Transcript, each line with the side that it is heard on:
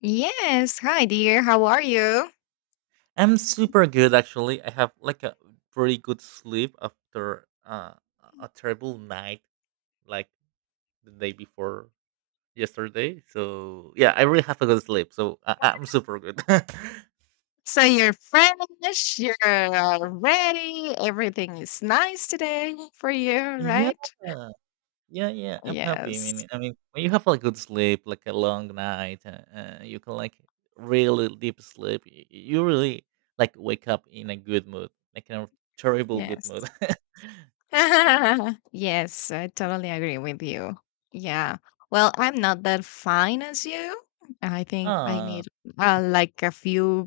left: Yes. Hi, dear. How are you?
right: I'm super good actually. I have like a pretty good sleep after a terrible night like the day before yesterday. So yeah, I really have a good sleep. So I'm super good.
left: So you're fresh, you're ready, everything is nice today for you,
right: Yeah,
left: right?
right: yeah, yeah. I'm happy. I
left: Yes.
right: mean, I mean, when you have like good sleep, like a long night, you can like really deep sleep. You really like wake up in a good mood, like in a terrible good
left: Yes.
right: mood.
left: Yes, I totally agree with you. Yeah. Well, I'm not that fine as you. I think I
right: Ah,
left: need like a few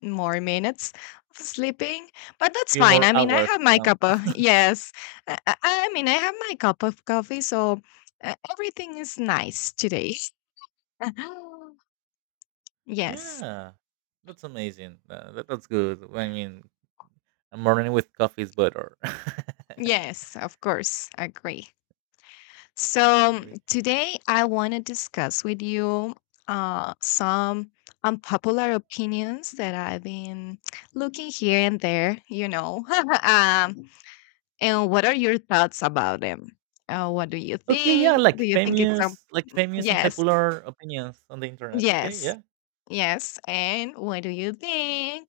left: more minutes of sleeping, but that's
right: few
left: fine.
right: more
left: I mean, I
right: hours.
left: have my cup of yes. I mean, I have my cup of coffee, so everything is nice today. Yes,
right: Yeah, that's amazing. That's good. I mean, a morning with coffee is better. I
left: yes, of course, agree. So
right: agree.
left: today I want to discuss with you some unpopular opinions that I've been looking here and there. Um, And what are your thoughts about them? What do you
right: Okay, yeah,
left: think? Do you think it's some.
right: like famous and
left: Yes,
right: popular opinions on the internet. Okay,
left: yes,
right: yeah,
left: yes. And what do you think?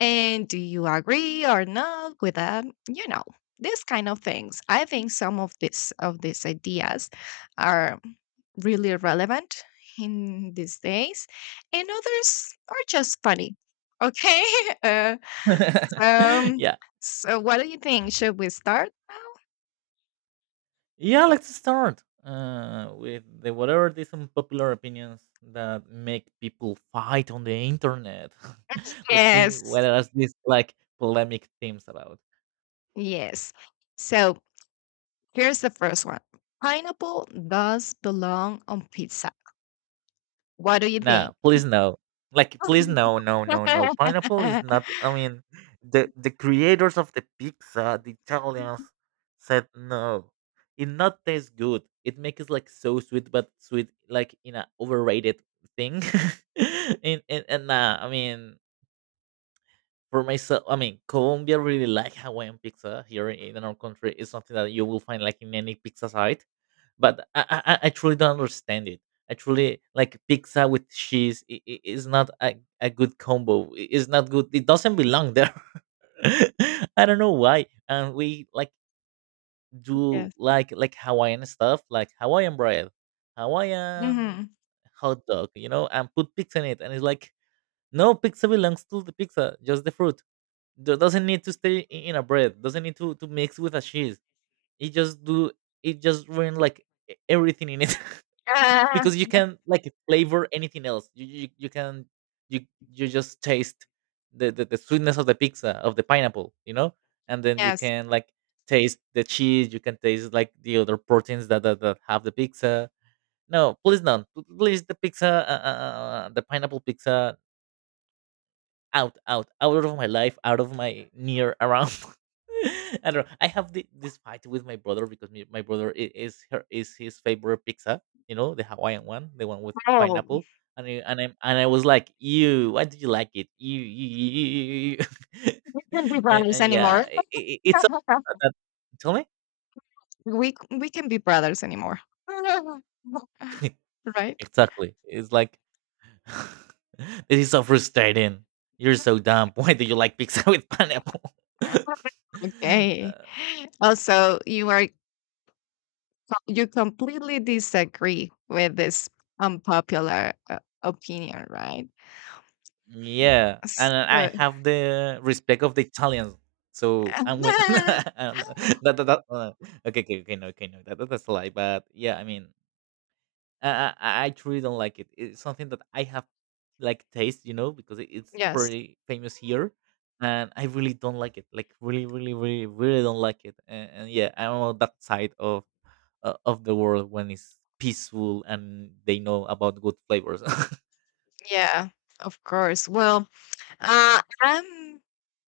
left: And do you agree or not with that? These kind of things. I think some of these ideas are really relevant in these days, and others are just funny. Okay. Uh, um.
right: yeah,
left: So, what do you think? Should we start now?
right: yeah. Let's start with the whatever these unpopular opinions that make people fight on the internet. Let's see
left: Yes.
right: what are these like polemic themes about.
left: Yes. So here's the first one. Pineapple does belong on pizza. What do you think?
right: No, please no. Like please no, no, no, no. Pineapple is not, I mean, the creators of the pizza, the Italians said no. It not tastes good. It makes like so sweet, but sweet like in a overrated thing. And nah, I mean, for myself, I mean, Colombia really like Hawaiian pizza here in our country. It's something that you will find like in any pizza site, but I truly don't understand it. I truly like pizza with cheese is not a, a good combo. It's not good. It doesn't belong there. I don't know why. And we like do
left: Yes.
right: like Hawaiian stuff, like Hawaiian bread, Hawaiian
left: Hmm.
right: hot dog, you know, and put pizza in it. And it's like, no, pizza belongs to the pizza, just the fruit doesn't need to stay in a bread, doesn't need to mix with a cheese. It just do, it just ruin like everything in it
left: Ah,
right: because you can like flavor anything else you can, you you just taste the, the sweetness of the pizza of the pineapple, you know, and then you
left: yes.
right: can like taste the cheese, you can taste like the other proteins that that have the pizza. No, please don't, please, the pizza the pineapple pizza, out, out, out of my life, out of my near around. I don't know. I have the, this fight with my brother because me, my brother is his favorite pizza. You know, the Hawaiian one, the one with
left: Oh,
right: pineapple. And I was like, "You, why do you like it? You,"
left: we can be brothers
right: and yeah,
left: anymore.
right: I it's something that, tell me.
left: We can be brothers anymore. Right?
right: Exactly. It's like this is so frustrating. You're so dumb. Why do you like pizza with pineapple?
left: Okay.
right: uh,
left: Also, you completely disagree with this unpopular opinion, right?
right: Yeah, and I
left: So,
right: have the respect of the Italians. So I'm with and that okay, okay, okay, no, okay, no, that's a lie. But yeah, I mean, I truly don't like it. It's something that I have like taste, you know, because it's
left: yes.
right: pretty famous here, and I really don't like it. Like really, really, really, really don't like it. And yeah, I'm on that side of the world when it's peaceful and they know about good flavors.
left: Yeah, of course. Uh, I'm,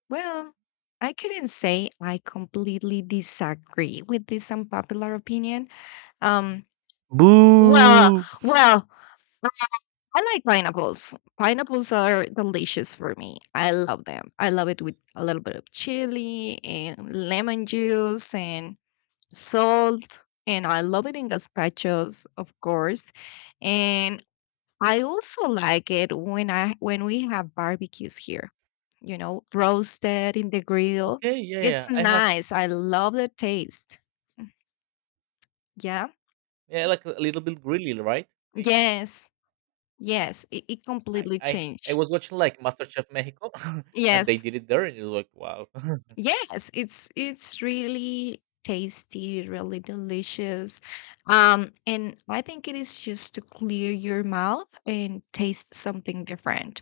left: well, I couldn't say I completely disagree with this unpopular opinion. Um, well,
right: Boo!
left: well, I like pineapples. Pineapples are delicious for me. I love them. I love it with a little bit of chili and lemon juice and salt. And I love it in gazpachos, of course. And I also like it when I when we have barbecues here, roasted in the grill.
right: Okay, yeah,
left: It's
right: yeah. I have
left: nice. I love the taste. Yeah.
right: yeah, like a little bit grilly, right? I
left: Yes.
right: I
left: Yes. It completely
right: I
left: changed.
right: was watching like MasterChef Mexico, and they
left: Yes.
right: did it there, and it was like, wow.
left: Yes. It's really tasty, really delicious. And I think it is just to clear your mouth and taste something different.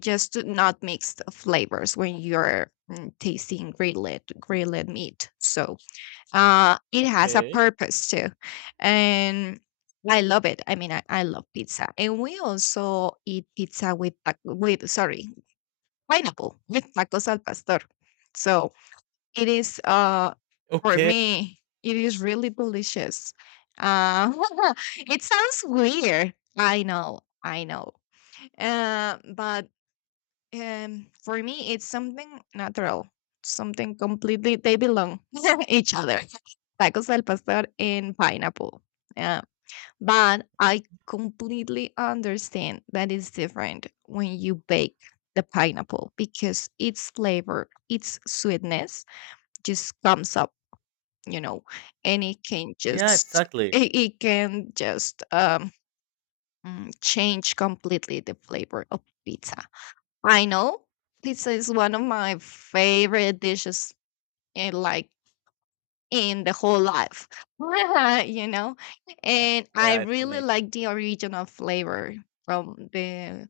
left: Just to not mix the flavors when you're tasting grilled meat. So it has a
right: Okay,
left: purpose too, and I love it. I mean, I love pizza, and we also eat pizza with sorry, pineapple with tacos al pastor. So it is for
right: okay,
left: me it is really delicious. Uh, it sounds weird. I know, I know. But for me, it's something natural, something completely, they belong each other. Tacos al pastor and pineapple. Yeah. But I completely understand that it's different when you bake the pineapple because its flavor, its sweetness just comes up, you know, and it can
right: yeah,
left: just
right: exactly.
left: change completely the flavor of pizza. I know pizza is one of my favorite dishes in like in the whole life. You know?
right: Uh,
left: And I
right: yeah, it's
left: really
right: amazing.
left: like the original flavor from the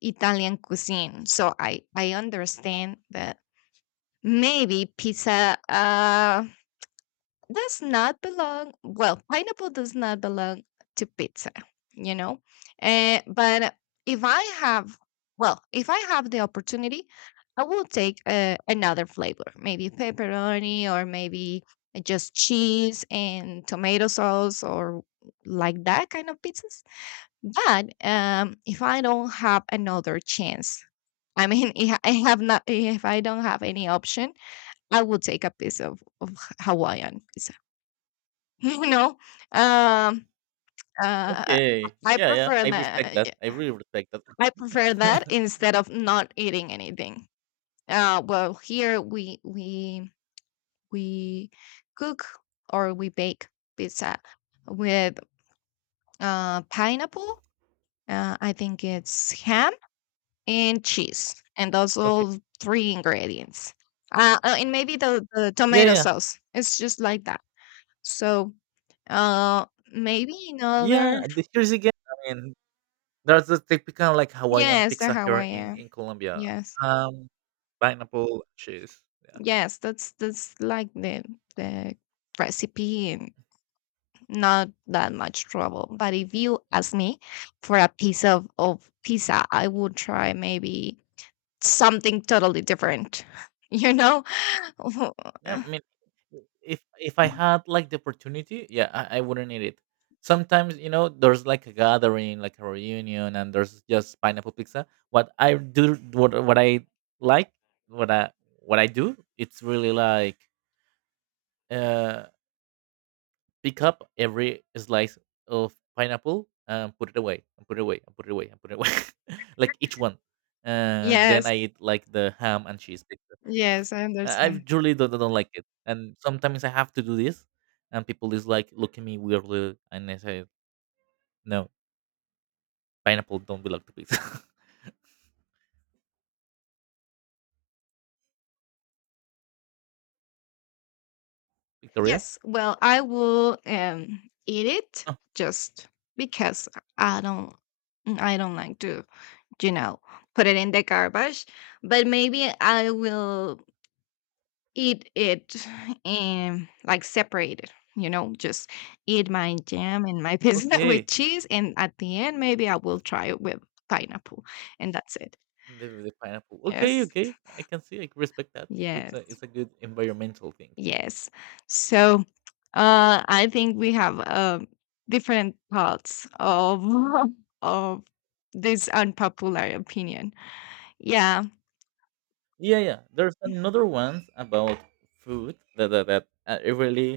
left: Italian cuisine. So I understand that maybe pizza does not belong, well, pineapple does not belong to pizza, you know and but if I have well, if I have the opportunity, I will take another flavor, maybe pepperoni, or maybe just cheese and tomato sauce, or like that kind of pizzas. But if I don't have another chance, I mean, if I don't have any option, I will take a piece of Hawaiian pizza. You know, um, uh,
right: Okay,
left: I
right: yeah, yeah.
left: prefer
right: I respect
left: that.
right: that. I really respect that.
left: I prefer that instead of not eating anything. Well, here we cook or we bake pizza with pineapple. I think it's ham and cheese, and those
right: Okay,
left: all three ingredients. And maybe the
right: yeah,
left: tomato
right: yeah,
left: sauce. It's just like that. So uh, maybe in other.
right: yeah. The, here's again. I mean, that's the typical like Hawaiian
left: Yes, the
right: pizza here
left: Hawaiian.
right: in Colombia.
left: Yes.
right: Um, pineapple cheese. Yeah.
left: Yes, that's like the recipe, and not that much trouble. But if you ask me for a piece of pizza, I would try maybe something totally different. You know?
right: Yeah, I mean, if I had like the opportunity, yeah, I wouldn't eat it. Sometimes you know there's like a gathering, like a reunion, and there's just pineapple pizza. What I do, like, what I what I do, it's really like uh pick up every slice of pineapple and put it away and put it away and put it away and put it away like each one and then
left: Yes.
right: I eat like the ham and cheese pizza.
left: Yes, I
right: I
left: understand.
right: truly don't like it, and sometimes I have to do this and people is like look at me weirdly and I say no, pineapple don't belong to pizza. Victoria,
left: Yes, well, I will eat it
right: oh,
left: just because I don't I don't like to, you know, put it in the garbage, but maybe I will eat it and like separated, just eat my jam and my pizza with
right: okay,
left: cheese. And at the end, maybe I will try it with pineapple, and that's it.
right: the pineapple, okay,
left: Yes.
right: okay, I can see, I can respect that. It's a,
left: Yes.
right: it's a good environmental thing.
left: Yes. So I think we have different parts of, of this unpopular opinion. Yeah.
right: Yeah, yeah. There's another one about food that it really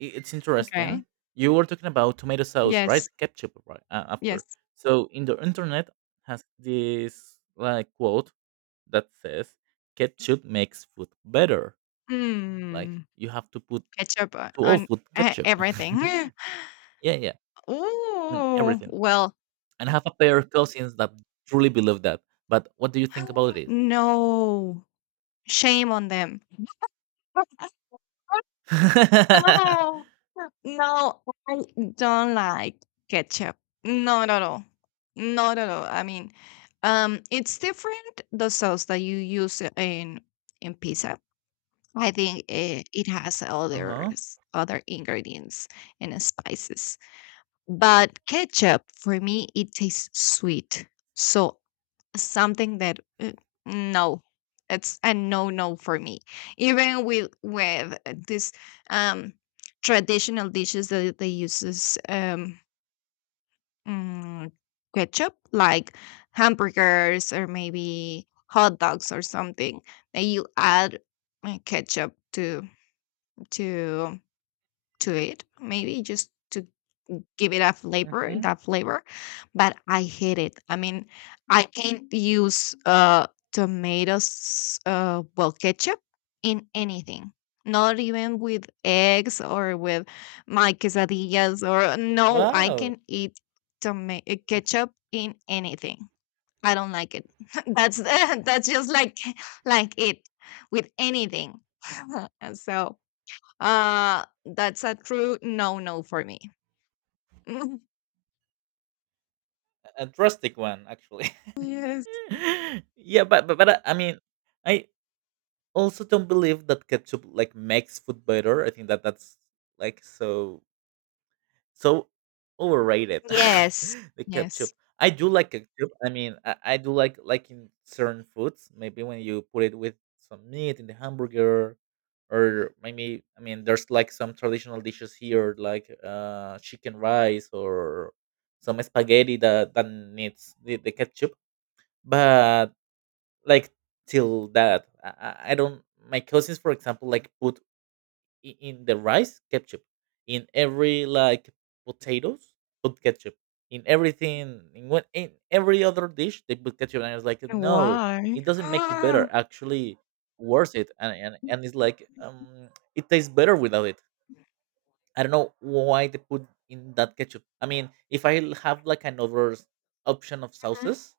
right: it's interesting.
left: Okay.
right: You were talking about tomato sauce, right?
left: Yes.
right: Ketchup, right? After.
left: Yes.
right: So in the internet has this like quote that says ketchup makes food better. Like
left: Mm,
right: you have to put
left: ketchup on
right: to all
left: on
right: food
left: e
right: ketchup.
left: everything.
right: Yeah, yeah, and
left: Oh
right: everything.
left: well,
right: And I have a pair of cousins that truly believe that. But what do you think about this?
left: no, shame on them. No, no, I don't like ketchup. Not at all. Not at all. I mean, it's different the sauce that you use in pizza. I think it has
right: Uh
left: other
right: huh.
left: other ingredients and spices. But ketchup, for me, it tastes sweet. So something that no, it's a no no for me. Even with this um traditional dishes that they uses mm, ketchup, like hamburgers or maybe hot dogs or something, that you add ketchup to to it, maybe just to give it a flavor,
right: Hmm.
left: that flavor, but I hate it. I mean, I can't use tomatoes, well, ketchup in anything. Not even with eggs or with my quesadillas, or no, I
right: Wow.
left: can eat tomato ketchup in anything. I don't like it. That's that's just like it with anything. And so that's a true no no for me.
right: A drastic one actually.
left: Yes.
right: Yeah, but but I mean, I also don't believe that ketchup like makes food better. I think that that's like so overrated
left: Yes,
right: the ketchup.
left: yes.
right: I do like ketchup, I mean, I do like in certain foods, maybe when you put it with some meat in the hamburger or maybe, I mean, there's like some traditional dishes here like chicken rice or some spaghetti that, that needs the ketchup, but like till that I don't. My cousins for example like put in the rice ketchup, in every like potatoes put ketchup in everything, in what in every other dish they put ketchup, and I was like no,
left: Why?
right: it doesn't make it better, actually worse it, and it's like it tastes better without it. I don't know why they put in that ketchup. I mean, if I have like another option of sauces,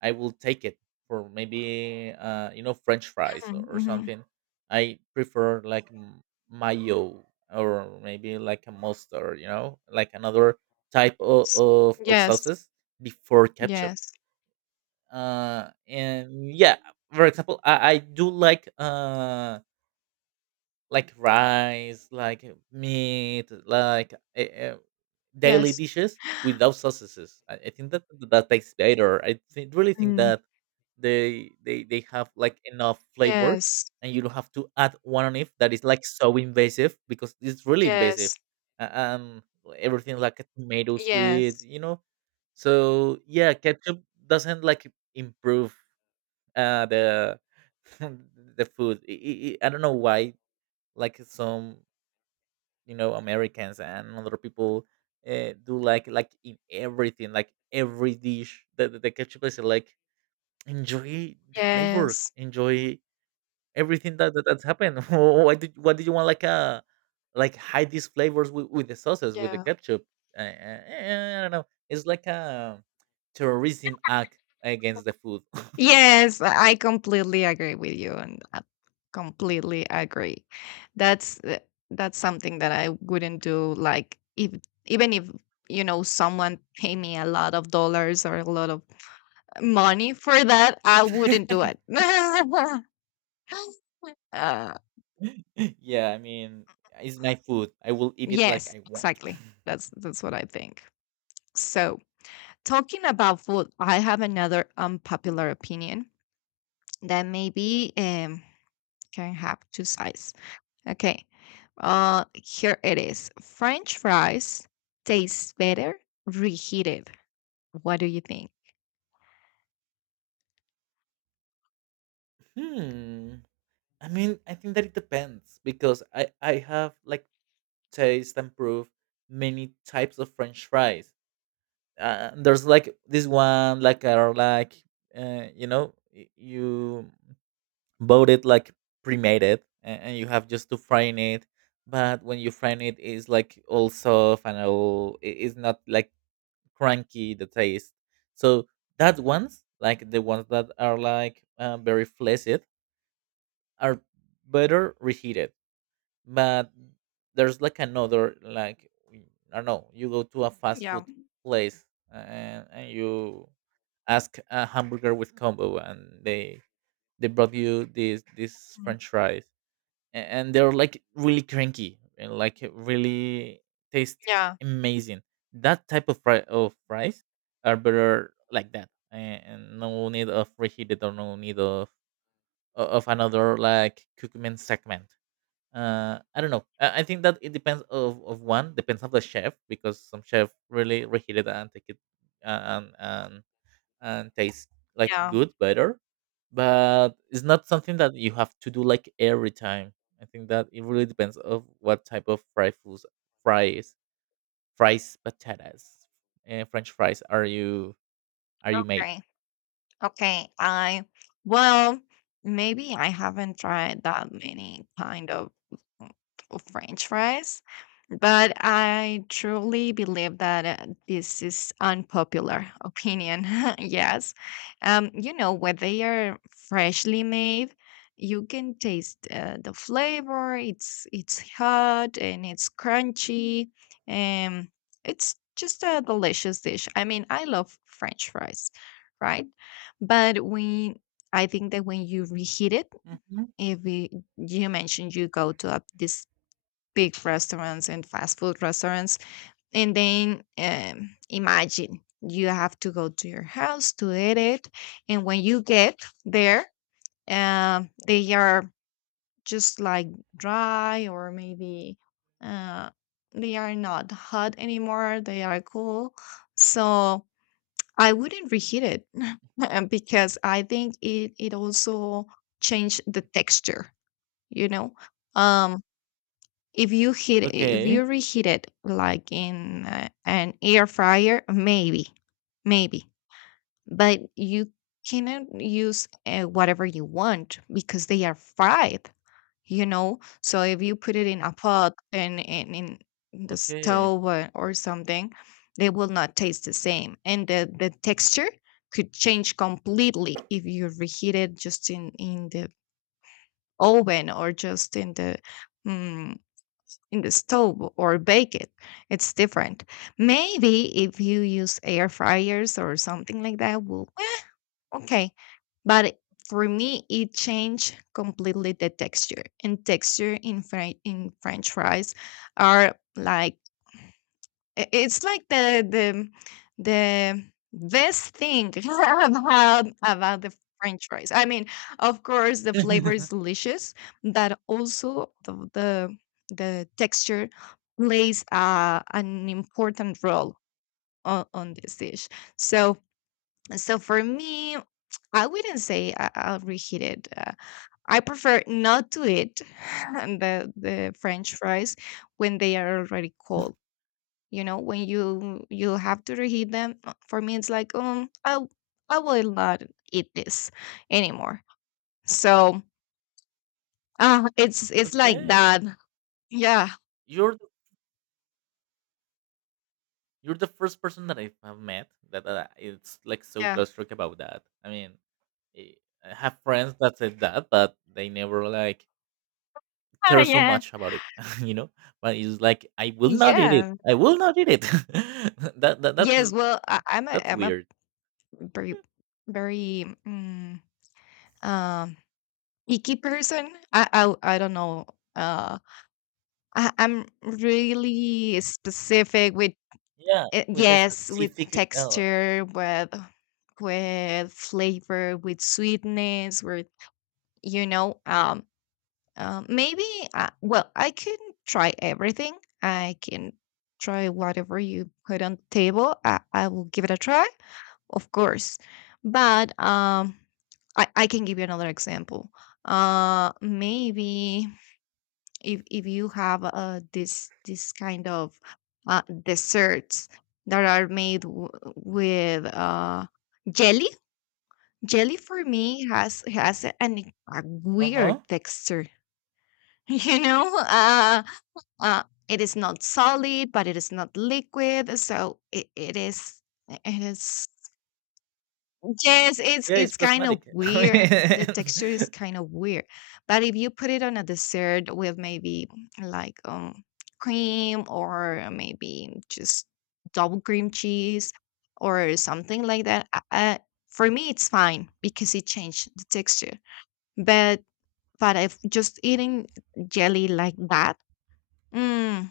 right: I will take it for maybe you know French fries
left: Ah, mhm,
right: or
left: mhm, mhm.
right: something. I prefer like mayo or maybe like a mustard, you know, like another type
left: S
right: of
left: Yes,
right: sauces before ketchup.
left: yes,
right: And yeah, for example, I do like rice, like meat, like daily
left: yes.
right: dishes without sauces. I think that that tastes better. I think, really think
left: Mm.
right: that they have like enough flavor,
left: Yes,
right: and you don't have to add one on it that is like so invasive because it's really invasive.
left: yes,
right: Uh, Um, Everything like a tomato sweet,
left: yes,
right: you know. So yeah, ketchup doesn't like improve the the food. I don't know why like some you know Americans and other people do like in everything, like every dish. The ketchup is like enjoy the flavors,
left: yes,
right: enjoy everything that, that that's happened. Why did what did you want like a like hide these flavors with the sauces with the
left: yeah.
right: ketchup? I don't know. It's like a terrorism act against the food.
left: Yes, I completely agree with you, and I completely agree. That's uh, that's something that I wouldn't do, like, if even if, you know, someone pay me a lot of dollars or a lot of money for that, I wouldn't do it. Uh,
right: Yeah, I mean, it's my food. I will eat it like
left: yes,
right: I want.
left: exactly. That's what I think. So, talking about food, I have another unpopular opinion that maybe can have two sides. Okay. Here it is. French fries taste better reheated. What do you think?
right: Hmm. I mean, I think that it depends because I have like taste and proof many types of French fries. There's like this one like are like you know you bought it like pre-made it and you have just to fry in it. But when you fry in it, it's like all soft and all. It's not like cranky the taste. So that ones like the ones that are like very fleshy are better reheated. But there's like another like I don't know. You go to a fast
left: Yeah.
right: food place and you ask a hamburger with combo, and they brought you this
left: Mm.
right: French fries, and they're like really cranky and like really taste
left: Yeah.
right: amazing. That type of fries are better like that, and no need of reheated or no need of of another like cookman segment, I don't know. I think that it depends of one, depends of the chef because some chef really reheat it and take it and and and taste like
left: Yeah.
right: good better, but it's not something that you have to do like every time. I think that it really depends of what type of fried foods, fries, patatas, and French fries are you made?
left: Great. Okay, I well, maybe I haven't tried that many kind mm, of French fries, but I truly believe that this is unpopular opinion. Yes, you know when they are freshly made, you can taste the flavor. It's hot and it's crunchy, and it's just a delicious dish. I mean, I love French fries, right? But when I think that when you reheat it,
right: Mhm.
left: if it, you mentioned you go to up these big restaurants and fast food restaurants, and then imagine you have to go to your house to eat it, and when you get there, they are just like dry, or maybe uh, they are not hot anymore. They are cool, so I wouldn't reheat it because I think it also changed the texture, you know. Um if you
right: Okay,
left: reheat it like in an air fryer, maybe. Maybe. But you cannot use whatever you want because they are fried, so if you put it in a pot and in the
right: okay,
left: stove, or something, they will not taste the same, and the texture could change completely if you reheat it just in the oven, or just in mm, the stove, or bake it. It's different maybe if you use air fryers or something like that will. Okay. But for me, it changed completely the texture. And texture in French fries are like it's like the best thing about the French fries. I mean, of course, the flavor is delicious, but also the texture plays an important role on this dish. So so for me, I wouldn't say I'll reheat it. I prefer not to eat the French fries when they are already cold. When you have to reheat them. For me, it's like I will not eat this anymore. So it's like
right: okay.
left: that. Yeah,
right: You're you're the first person that I've met that it's like so
left: yeah.
right: drastic about that. I mean, eh, I have friends that said that, but they never like
left: Ah,
right: care so
left: yeah,
right: much about it, you know. But it's like I will not eat it.
left: yeah.
right: I will not eat it. That, that
left: Yes. Well, I, I'm a
right: that's
left: I'm a
right: weird.
left: very, very um icky person. I don't know. Uh, I'm really specific with
right: Yeah, with a
left: yes, with
right: specific. Uh
left: texture, with flavor, with sweetness, with you know, um, maybe well, I can try everything. I can try whatever you put on the table. I will give it a try, of course. But I can give you another example. Maybe if you have this kind of desserts that are made with jelly. Jelly for me has a weird
right: huh.
left: texture. you know uh it is not solid, but it is not liquid, so it is. Yes, it's
right: Yeah, it's
left: it's kind of
right: plasmatic.
left: weird. The texture is kind of weird. But if you put it on a dessert with maybe like cream or maybe just double cream cheese or something like that, for me it's fine because it changed the texture. But but if just eating jelly like that, mm,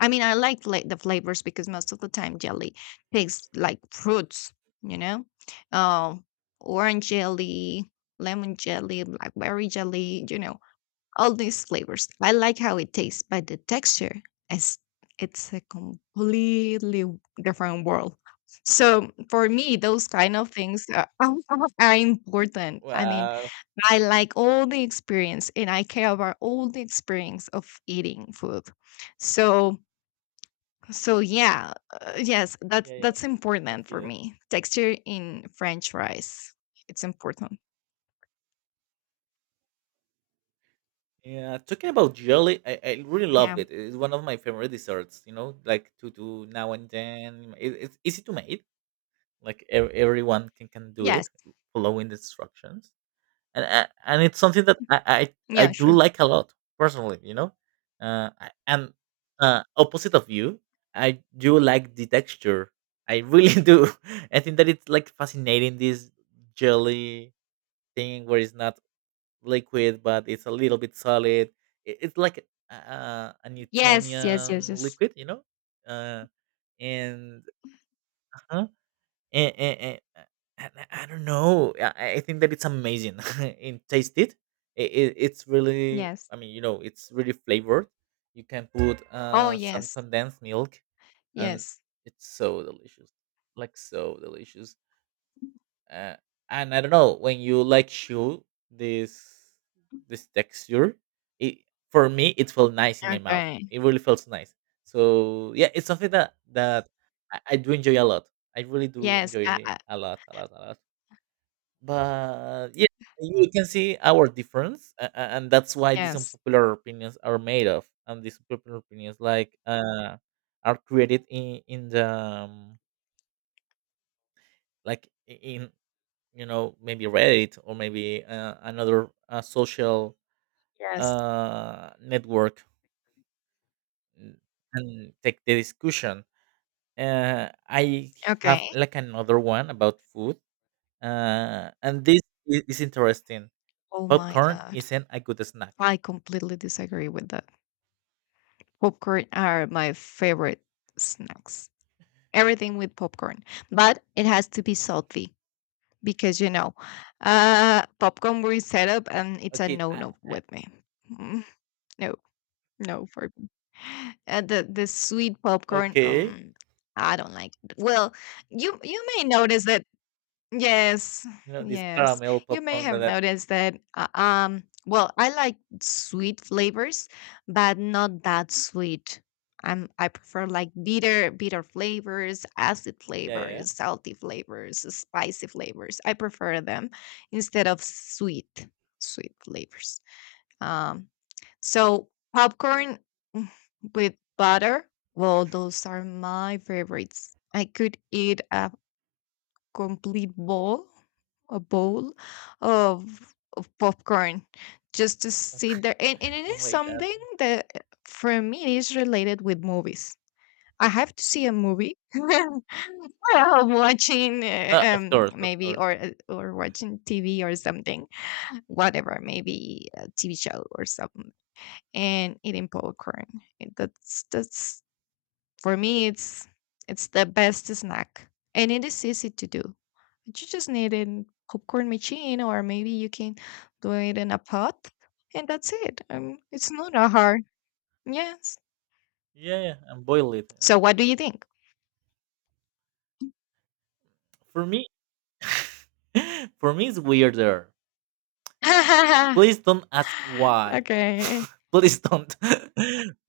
left: I mean, I like the flavors because most of the time jelly tastes like fruits, you know, uh, orange jelly, lemon jelly, blackberry jelly, you know, all these flavors. I like how it tastes, but the texture is it's a completely different world. So for me, those kind of things are, are important. I mean,
right: wow.
left: I like all the experience and I care about all the experience of eating food. So so yeah, yes, that's
right: Yeah, yeah.
left: that's
right: I can
left: important
right: see
left: for
right: that.
left: me. Texture in French fries, it's important.
right: Yeah, talking about jelly, I really love
left: Yeah.
right: it. It's one of my favorite desserts. You know, like to do now and then. It's easy to make. Like everyone can do it,
left: Yes.
right: following the instructions. And it's something that I
left: Yeah.
right: do
left: Sure.
right: like a lot personally. You know, I- and Opposite of you, I do like the texture. I really do. I think that it's like fascinating this jelly thing where it's not liquid, but it's a little bit solid. It's like a
left: Yes. Yes. Yes.
right: Newtonian
left: Yes.
right: liquid, you know. Uh, and uh and, and, and uh, and I don't know. I think that it's amazing. And taste it. It's really.
left: Yes.
right: You know, it's really flavored. You can put
left: Oh,
right: some
left: yes.
right: condensed milk, and
left: Yes.
right: it's so delicious. Like so delicious uh, and I don't know when you like chew this this texture. It for me it felt nice in my mouth.
left: Okay.
right: It really felt nice. So yeah, it's something that I do enjoy a lot. I really do
left: Yes.
right: enjoy a lot, a lot, a lot. But yeah, you can see our difference, and that's why these
left: Yes.
right: unpopular opinions are made of, and these popular opinions are created in the like I- in you know, maybe Reddit or maybe another social
left: Yes.
right: network mm, and take the discussion I have
left: Okay.
right: like another one about food uh, and this is interesting.
left: Oh my
right: Popcorn
left: god,
right: isn't a good snack.
left: I completely disagree with that. Popcorn are my favorite snacks. Everything with popcorn, but it has to be salty. Because you know, popcorn were set up, and it's a
right: okay
left: no
right: I,
left: no with me. Mm, No, no for me. The sweet popcorn,
right: okay,
left: I don't like. Well, you may notice that yes,
right: you know this
left: yes.
right: caramel
left: You may
right: popcorn that,
left: have
right: that
left: noticed that, well, I like sweet flavors, but not that sweet. I prefer like bitter flavors, acid
right: yeah yeah.
left: flavors, salty flavors, spicy flavors. I prefer them instead of sweet flavors. Um, so popcorn mm, with butter, well, those are my favorites. I could eat a complete bowl, a bowl of popcorn just to sit there. And it
right: Oh
left: is
right: my god.
left: something that for me is related with movies. I have to see a movie well, watching
right: Of course, of
left: maybe
right: course.
left: or watching TV or something, whatever, maybe a TV show or something, and eating popcorn. And that's for me, it's the best snack, and it is easy to do. You just need a popcorn machine, or maybe you can do it in a pot, and that's it. It's not a hard. Yes.
right: Yeah, yeah, and boil it,
left: So, what do you think?
right: for me. For me it's weirder. Please don't ask why.
left: Okay.
right: Please don't.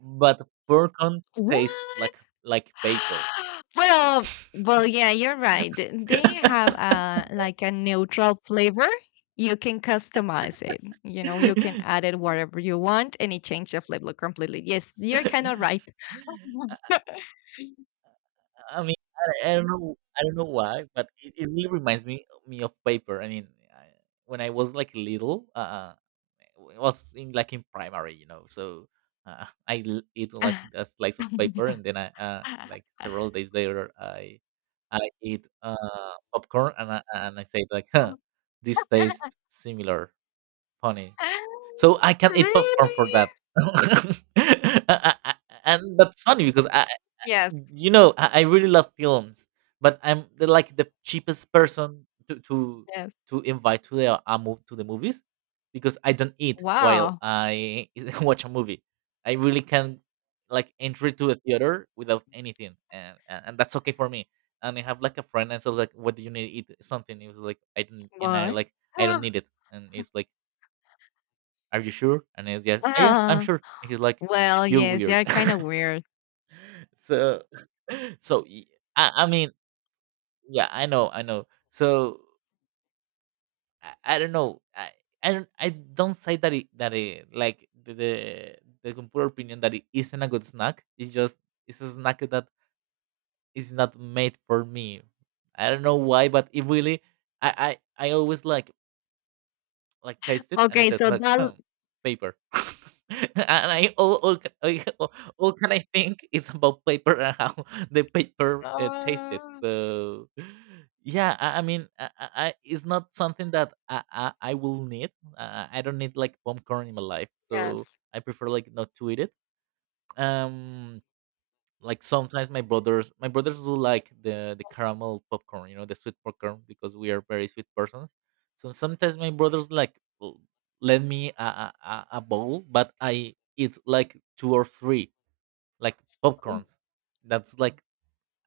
right: But popcorn tastes
left: What?
right: like paper.
left: Well, well, yeah, you're right. They have a like a neutral flavor. You can customize it. You know, you can add it whatever you want, and it changes the flavor completely. Yes, you're kind of right.
right: I mean, I don't know, I don't know why, but it really reminds me of paper. I mean, I, when I was like little, it was in like in primary, you know. So I eat like a slice of paper, and then I like several days later, I eat popcorn, and I say like, huh, this tastes similar, funny. So I can eat popcorn for
left: Really?
right: that. I- I- I- and that's funny because
left: Yes.
right: you know, I really love films, but I'm like the cheapest person to to
left: Yes.
right: to invite to the a move to the movies because I don't eat while
left: Wow.
right: I watch a movie. I really can like enter to a theater without anything, and, and that's okay for me. And I have like a friend, and so like, what do you need to eat? Something. It was like I don't, and I
left: Why?
right: like I don't need it, and it's like, are you sure? And it's yeah,
left: Huh.
right: "Oh, yeah, I'm
left: Ah.
right: sure." And he's like,
left: Well,
right: you're
left: yes,
right: weird.
left: yeah, kind of weird.
right: So so I mean yeah, I know, I know. So I don't know. I don't say that it like the computer opinion that it isn't a good snack. It's just it's a snack that is not made for me. I don't know why, but it really I always like taste it and I
left: Okay,
right: said
left: so
right: like
left: that.
right: hmm, paper. and I all, ca- I- All can I think is about paper and how the paper tasted.
left: Uh,
right: So yeah, it's not something that I will need, I don't need like popcorn in my life, so
left: yes.
right: I prefer like not to eat it. um like sometimes my brothers do like the caramel popcorn, you know, the sweet popcorn because we are very sweet persons. So sometimes my brothers like lend me a bowl, but I eat like two or three like popcorns. That's like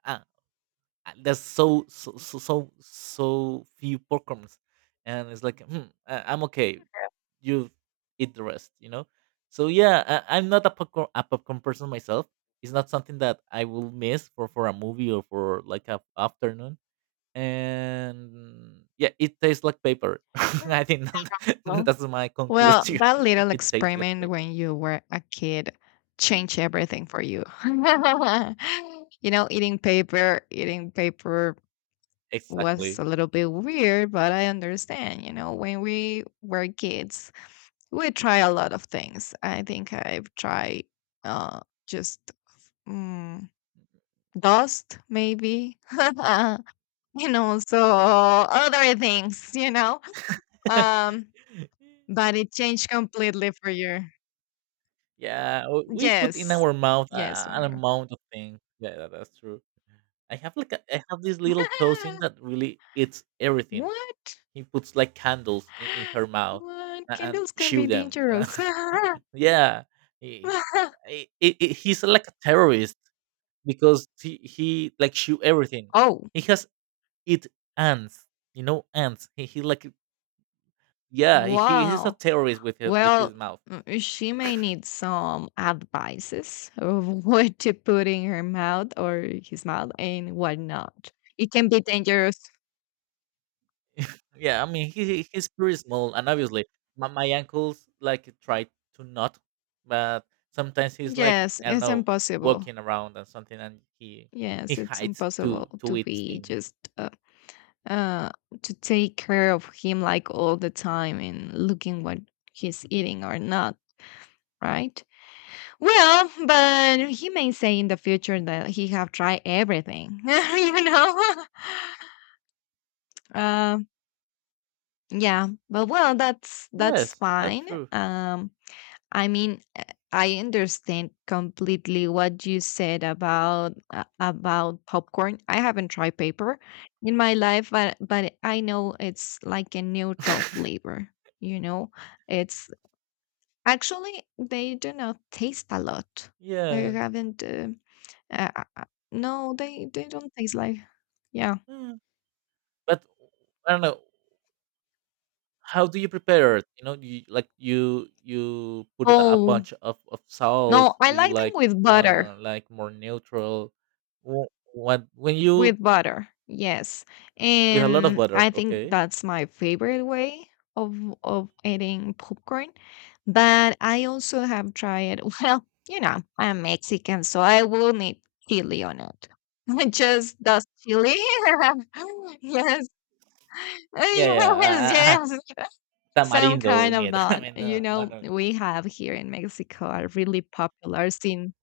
right: uh, that's so so so so so few popcorns, and it's like hmm, I- I'm okay, you eat the rest, you know? So yeah, I, I'm not a popcorn person myself. It's not something that I will miss for a movie or for like a afternoon. And yeah, it tastes like paper.
left: Yes.
right: I think that-
left: Oh.
right: that's my
left: Well,
right: conclusion.
left: that little
right: It tastes like
left: experiment
right: paper.
left: when you were a kid changed everything for you. You know, eating paper was
right: Exactly.
left: a little bit weird, but I understand. You know, when we were kids, we try a lot of things. I think I've tried uh, just mm, dust, maybe, you know, so other things, you know, um, but it changed completely for you.
right: Yeah, we put in
left: Yes.
right: our mouth
left: Yes.
right: an
left: Uh,
right: amount of things. Yeah, that- that's true. I have like I have this little cousin that really eats everything.
left: what?
right: He puts like candles in her mouth
left: What?
right: and
left: Candles can
right: shoot
left: be
right: them.
left: dangerous.
right: Yeah, he, he he's like a terrorist because he like shoot everything.
left: Oh,
right: He has eat ants, you know, ants. He like yeah, he's a
left: wow.
right: terrorist with with his
left: Well,
right: mouth.
left: she may need some advices of what to put in her mouth or his mouth and what not. It can be dangerous.
right: Yeah, I mean he's pretty small, and obviously my uncles like try to not, but sometimes he's like
left: Yes,
right: I don't
left: it's
right: know
left: impossible.
right: walking around and something, and he
left: Yes, it's
right: hides
left: impossible
right: to
left: to
right: eat
left: be
right: things.
left: just uh, to take care of him like all the time and looking what he's eating or not right. Well, but he may say in the future that he have tried everything, you know. Um, yeah, but well, that's
right: Yes, that's
left: fine.
right: true.
left: Um, I mean, I understand completely what you said about popcorn. I haven't tried paper in my life, but I know it's like a neutral flavor. You know, it's actually they do not taste a lot. I
right: Yeah.
left: haven't. Uh, uh, uh, no, they don't taste like. Yeah.
right: Mm. But I don't know. How do you prepare it? You know, you like you put it a
left: Oh,
right: bunch of salt.
left: no, I
right: Do you
left: like them with butter.
right: like more neutral? Wh- When you
left: With butter, yes.
right: with a lot of
left: And
right: water,
left: I think
right: okay?
left: that's my favorite way of of eating popcorn. But I also have tried, well, you know, I'm Mexican, so I will need chili on it. Just dust chili. Yes.
right: Yeah, yeah. Uh,
left: Yes, yes. Some
right: Tamarindo
left: kind
right: in
left: of
right: it. I
left: that.
right: mean,
left: You
right: no, no,
left: know,
right: no, no.
left: we have here in Mexico a really popular scene.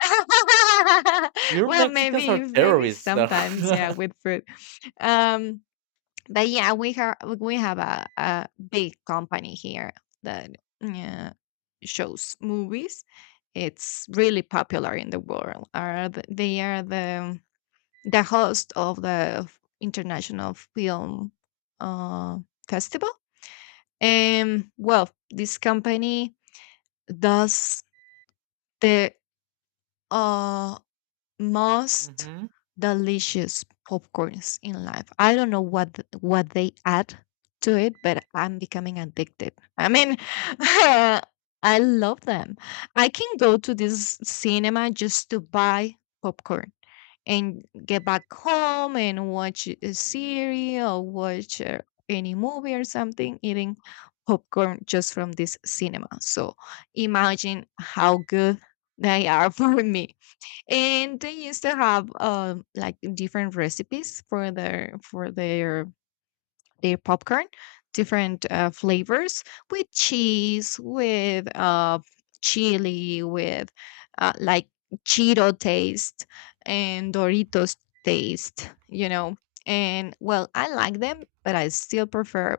right: Your
left: Well,
right: Mexicans are
left: maybe maybe
right: terrorists. So.
left: sometimes, yeah, with fruit. Um, but yeah, we have a big company here that uh, shows movies. It's really popular in the world. Are the, they are the host of the international film uh, festival? Well, this company does the uh, most
right: Hmm.
left: delicious popcorns in life. I don't know what what they add to it, but I'm becoming addicted. I mean, I love them. I can go to this cinema just to buy popcorn and get back home and watch a series or watch any movie or something eating popcorn just from this cinema. So imagine how good they are for me. And they used to have like different recipes for their popcorn, different flavors, with cheese, with chili, with like cheeto taste and doritos taste, you know. And well, I like them, but I still prefer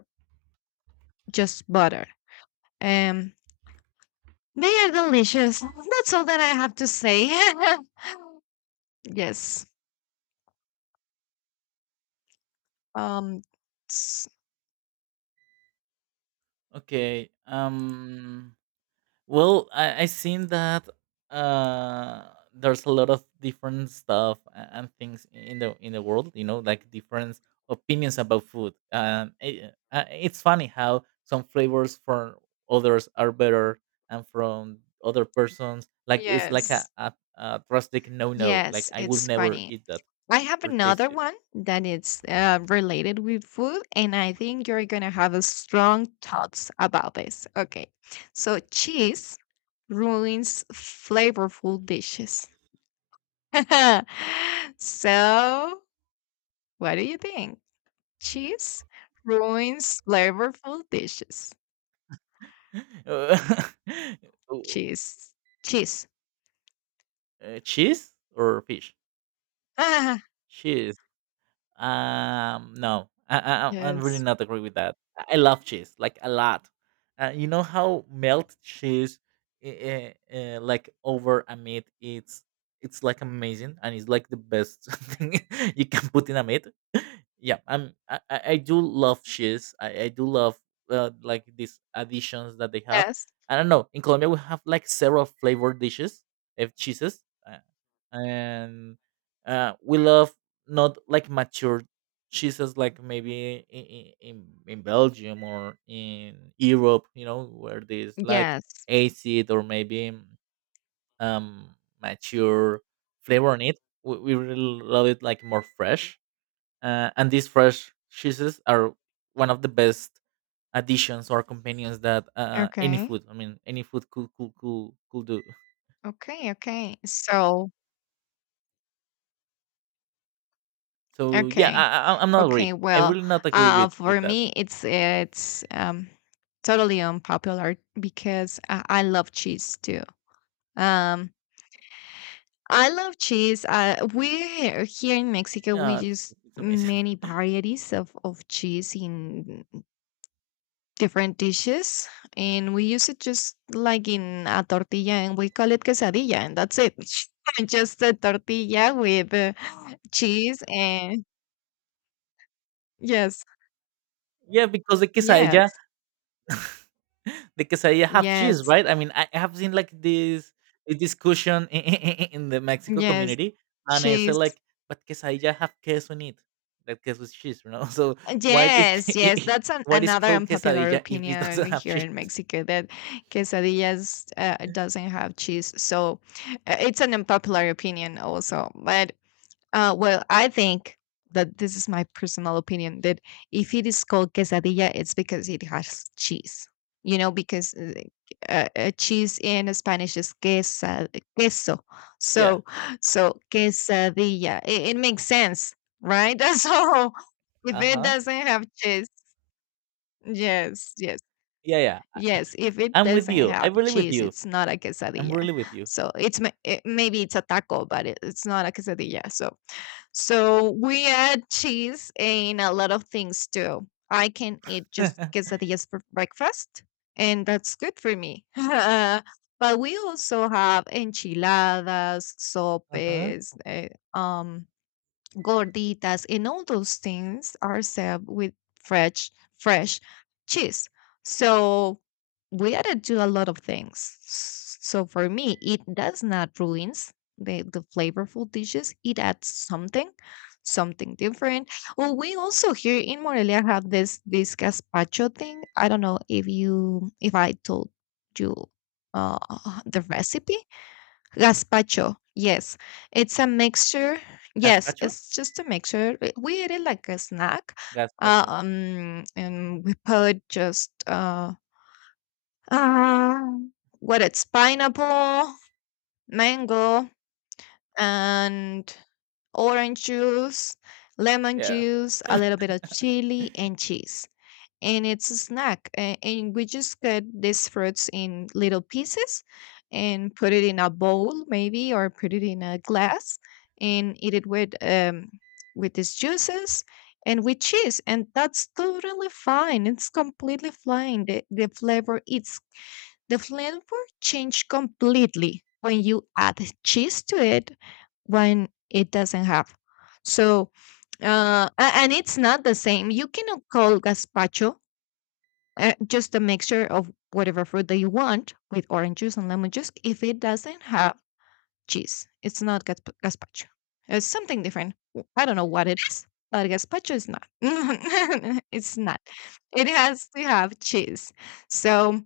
left: just butter. Um, they are delicious. That's all that I have to say. Yes. Um. s-
right: Okay. Well, I seen that uh there's a lot of different stuff and things in the world, you know, like different opinions about food. It's funny how some flavors for others are better and from other persons like it's like
left: Yes.
right: a drastic no no. Like
left: Yes,
right: I will
left: it's
right: never
left: funny.
right: eat that
left: I have
right: or taste
left: another
right: it.
left: one that is related with food, and I think you're gonna have a strong thoughts about this. Okay, so cheese ruins flavorful dishes. So, what do you think? Cheese ruins flavorful dishes.
right: Uh,
left: Cheese, cheese.
right: cheese or fish?
left: Ah,
right: No, I'm really
left: yes,
right: not agree with that. I love cheese like a lot. You know how melt cheese, like over a meat, it's like amazing and it's like the best thing you can put in a meat. Yeah, I do love cheese. I do love like these additions that they have.
left: yes,
right: I don't know. In Colombia, we have like several flavored dishes, cheeses. Eh, and we love not like mature cheeses like maybe in Belgium or in Europe, you know, where there's like
left: yes.
right: acid or maybe um mature flavor in it. We really love it like more fresh, and these fresh cheeses are one of the best additions or companions that any
left: Okay,
right: food, I mean, any food could do.
left: okay. So.
right: So yeah,
left: Okay.
right: I'm not agree.
left: Okay.
right: I
left: Well,
right: really not agree with
left: for
right: that.
left: me, it's totally unpopular because I love cheese too. Um, I love cheese. We here in Mexico
right: Yeah,
left: we
right: that's-
left: use
right: it's amazing.
left: many varieties of cheese in different dishes, and we use it just like in a tortilla, and we call it quesadilla, and that's it. Just a tortilla with cheese and yes,
right: Yeah, because the quesadilla,
left: yes.
right: the quesadilla have cheese,
left: Yes,
right: right? I mean, I have seen like this discussion in, in the Mexico
left: yes,
right: community, and I said
left: cheese.
right: like, but quesadilla have queso in it, that queso is cheese, you know. So why
left: Yes, yes,
right: it
left: that's
right: what is
left: another
right: called
left: unpopular
right: quesadilla if it
left: opinion
right: doesn't have
left: here in
right: cheese?
left: Mexico that quesadillas doesn't have cheese. So it's an unpopular opinion also. But Well, I think that this is my personal opinion that if it is called quesadilla, it's because it has cheese. You know, because cheese in Spanish is queso.
right: Yeah.
left: So, so quesadilla. It makes sense, right? So, if
right: Uh
left: it
right: huh.
left: doesn't have cheese, yes, yes,
right: Yeah, yeah.
left: yes. If it
right: I'm with
left: doesn't
right: you.
left: have
right: I'm really with
left: cheese,
right: you.
left: it's not a
right: I'm
left: quesadilla.
right: really with you.
left: So maybe it's a taco, but it's not a quesadilla. So we add cheese in a lot of things too. I can eat
right: Uh
left: just quesadillas for breakfast, and that's good for me. But we also have enchiladas,
right: huh.
left: sopes, eh, um, gorditas, and all those things are served with fresh fresh cheese. So we had to do a lot of things. So for me it does not ruins the flavorful dishes. It adds something different. Well, we also here in Morelia have this gazpacho thing. I don't know if you if I told you uh the recipe. Gazpacho, yes. It's a mixture. Yes,
right: Gazpacho.
left: it's just a mixture. We eat it like a snack.
right: Gazpacho.
left: And we put just uh, what it's pineapple, mango, and orange juice, lemon
right: Yeah.
left: juice, a little bit of chili, and cheese. And it's a snack. And we just cut these fruits in little pieces and put it in a bowl, maybe, or put it in a glass and eat it with these juices and with cheese. And that's totally fine. It's completely fine. The flavor it's the flavor change completely when you add cheese to it when it doesn't have. So and it's not the same. You cannot call gazpacho just a mixture of whatever fruit that you want with orange juice and lemon juice. If it doesn't have cheese, it's not gazpacho. It's something different. I don't know what it is, but gazpacho is not it's not, it has to have cheese. So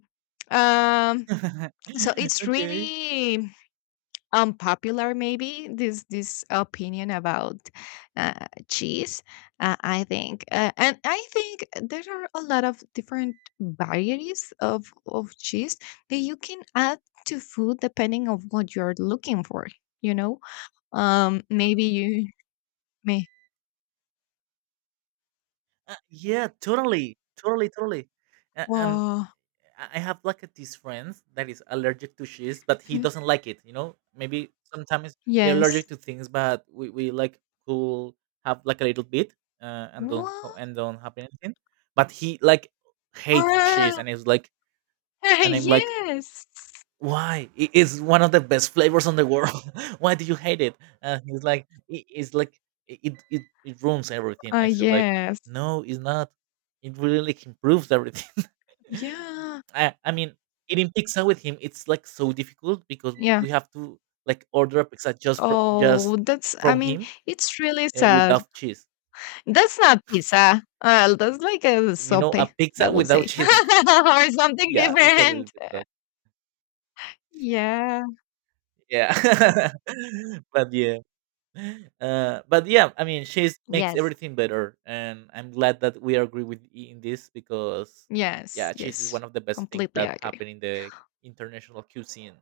left: um, so it's
right: okay.
left: really unpopular maybe this opinion about uh, cheese. I think and I think there are a lot of different varieties of cheese that you can add to food depending on what you're looking for, you know. Um, maybe you may.
right: Yeah, totally, totally, totally. A- Um,
left: Oh,
right: I have like this friend that is allergic to cheese, but he doesn't like it. You know, maybe sometimes we're
left: yes.
right: allergic to things, but we like cool have like a little bit, and don't
left: What?
right: have anything. But he like hates cheese, and it's like, and I'm like,
left: Yes.
right: why it's one of the best flavors on the world. Why do you hate it? And he's like it's like it ruins everything." I said like
left: Yes.
right: no it's not, it really like improves everything.
left: Yeah,
right: I mean eating pizza with him it's like so difficult because
left: yeah.
right: we have to like order a pizza just
left: Oh,
right: just
left: well, that's I
right: from
left: mean,
right: him,
left: it's really sad.
right: without cheese,
left: That's not pizza. That's like a
right: you know,
left: sope,
right: a
left: I
right: pizza
left: would
right: without
left: say.
right: cheese.
left: Or something
right: Yeah, it's a little
left: different.
right: bit bad.
left: Yeah.
right: Yeah. But yeah, but yeah, I mean, she makes
left: Yes.
right: everything better, and I'm glad that we agree with E in this because
left: Yes.
right: yeah, cheese is
left: Yes.
right: one of the best things
left: Completely
right: that
left: agree.
right: happen in the international cuisine,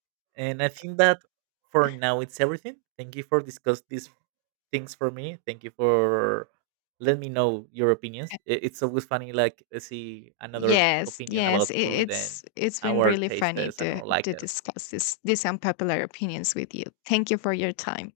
right: and I think that for now it's everything. Thank you for discuss these things for me. Thank you for let me know your opinions.
left: Uh,
right: It's always funny, like see another
left: Yes,
right: opinion
left: yes,
right: about food and
left: it's been
right: our
left: really
right: tastes
left: funny
right: and our
left: to
right: likes.
left: discuss this these unpopular opinions with you. Thank you for your time.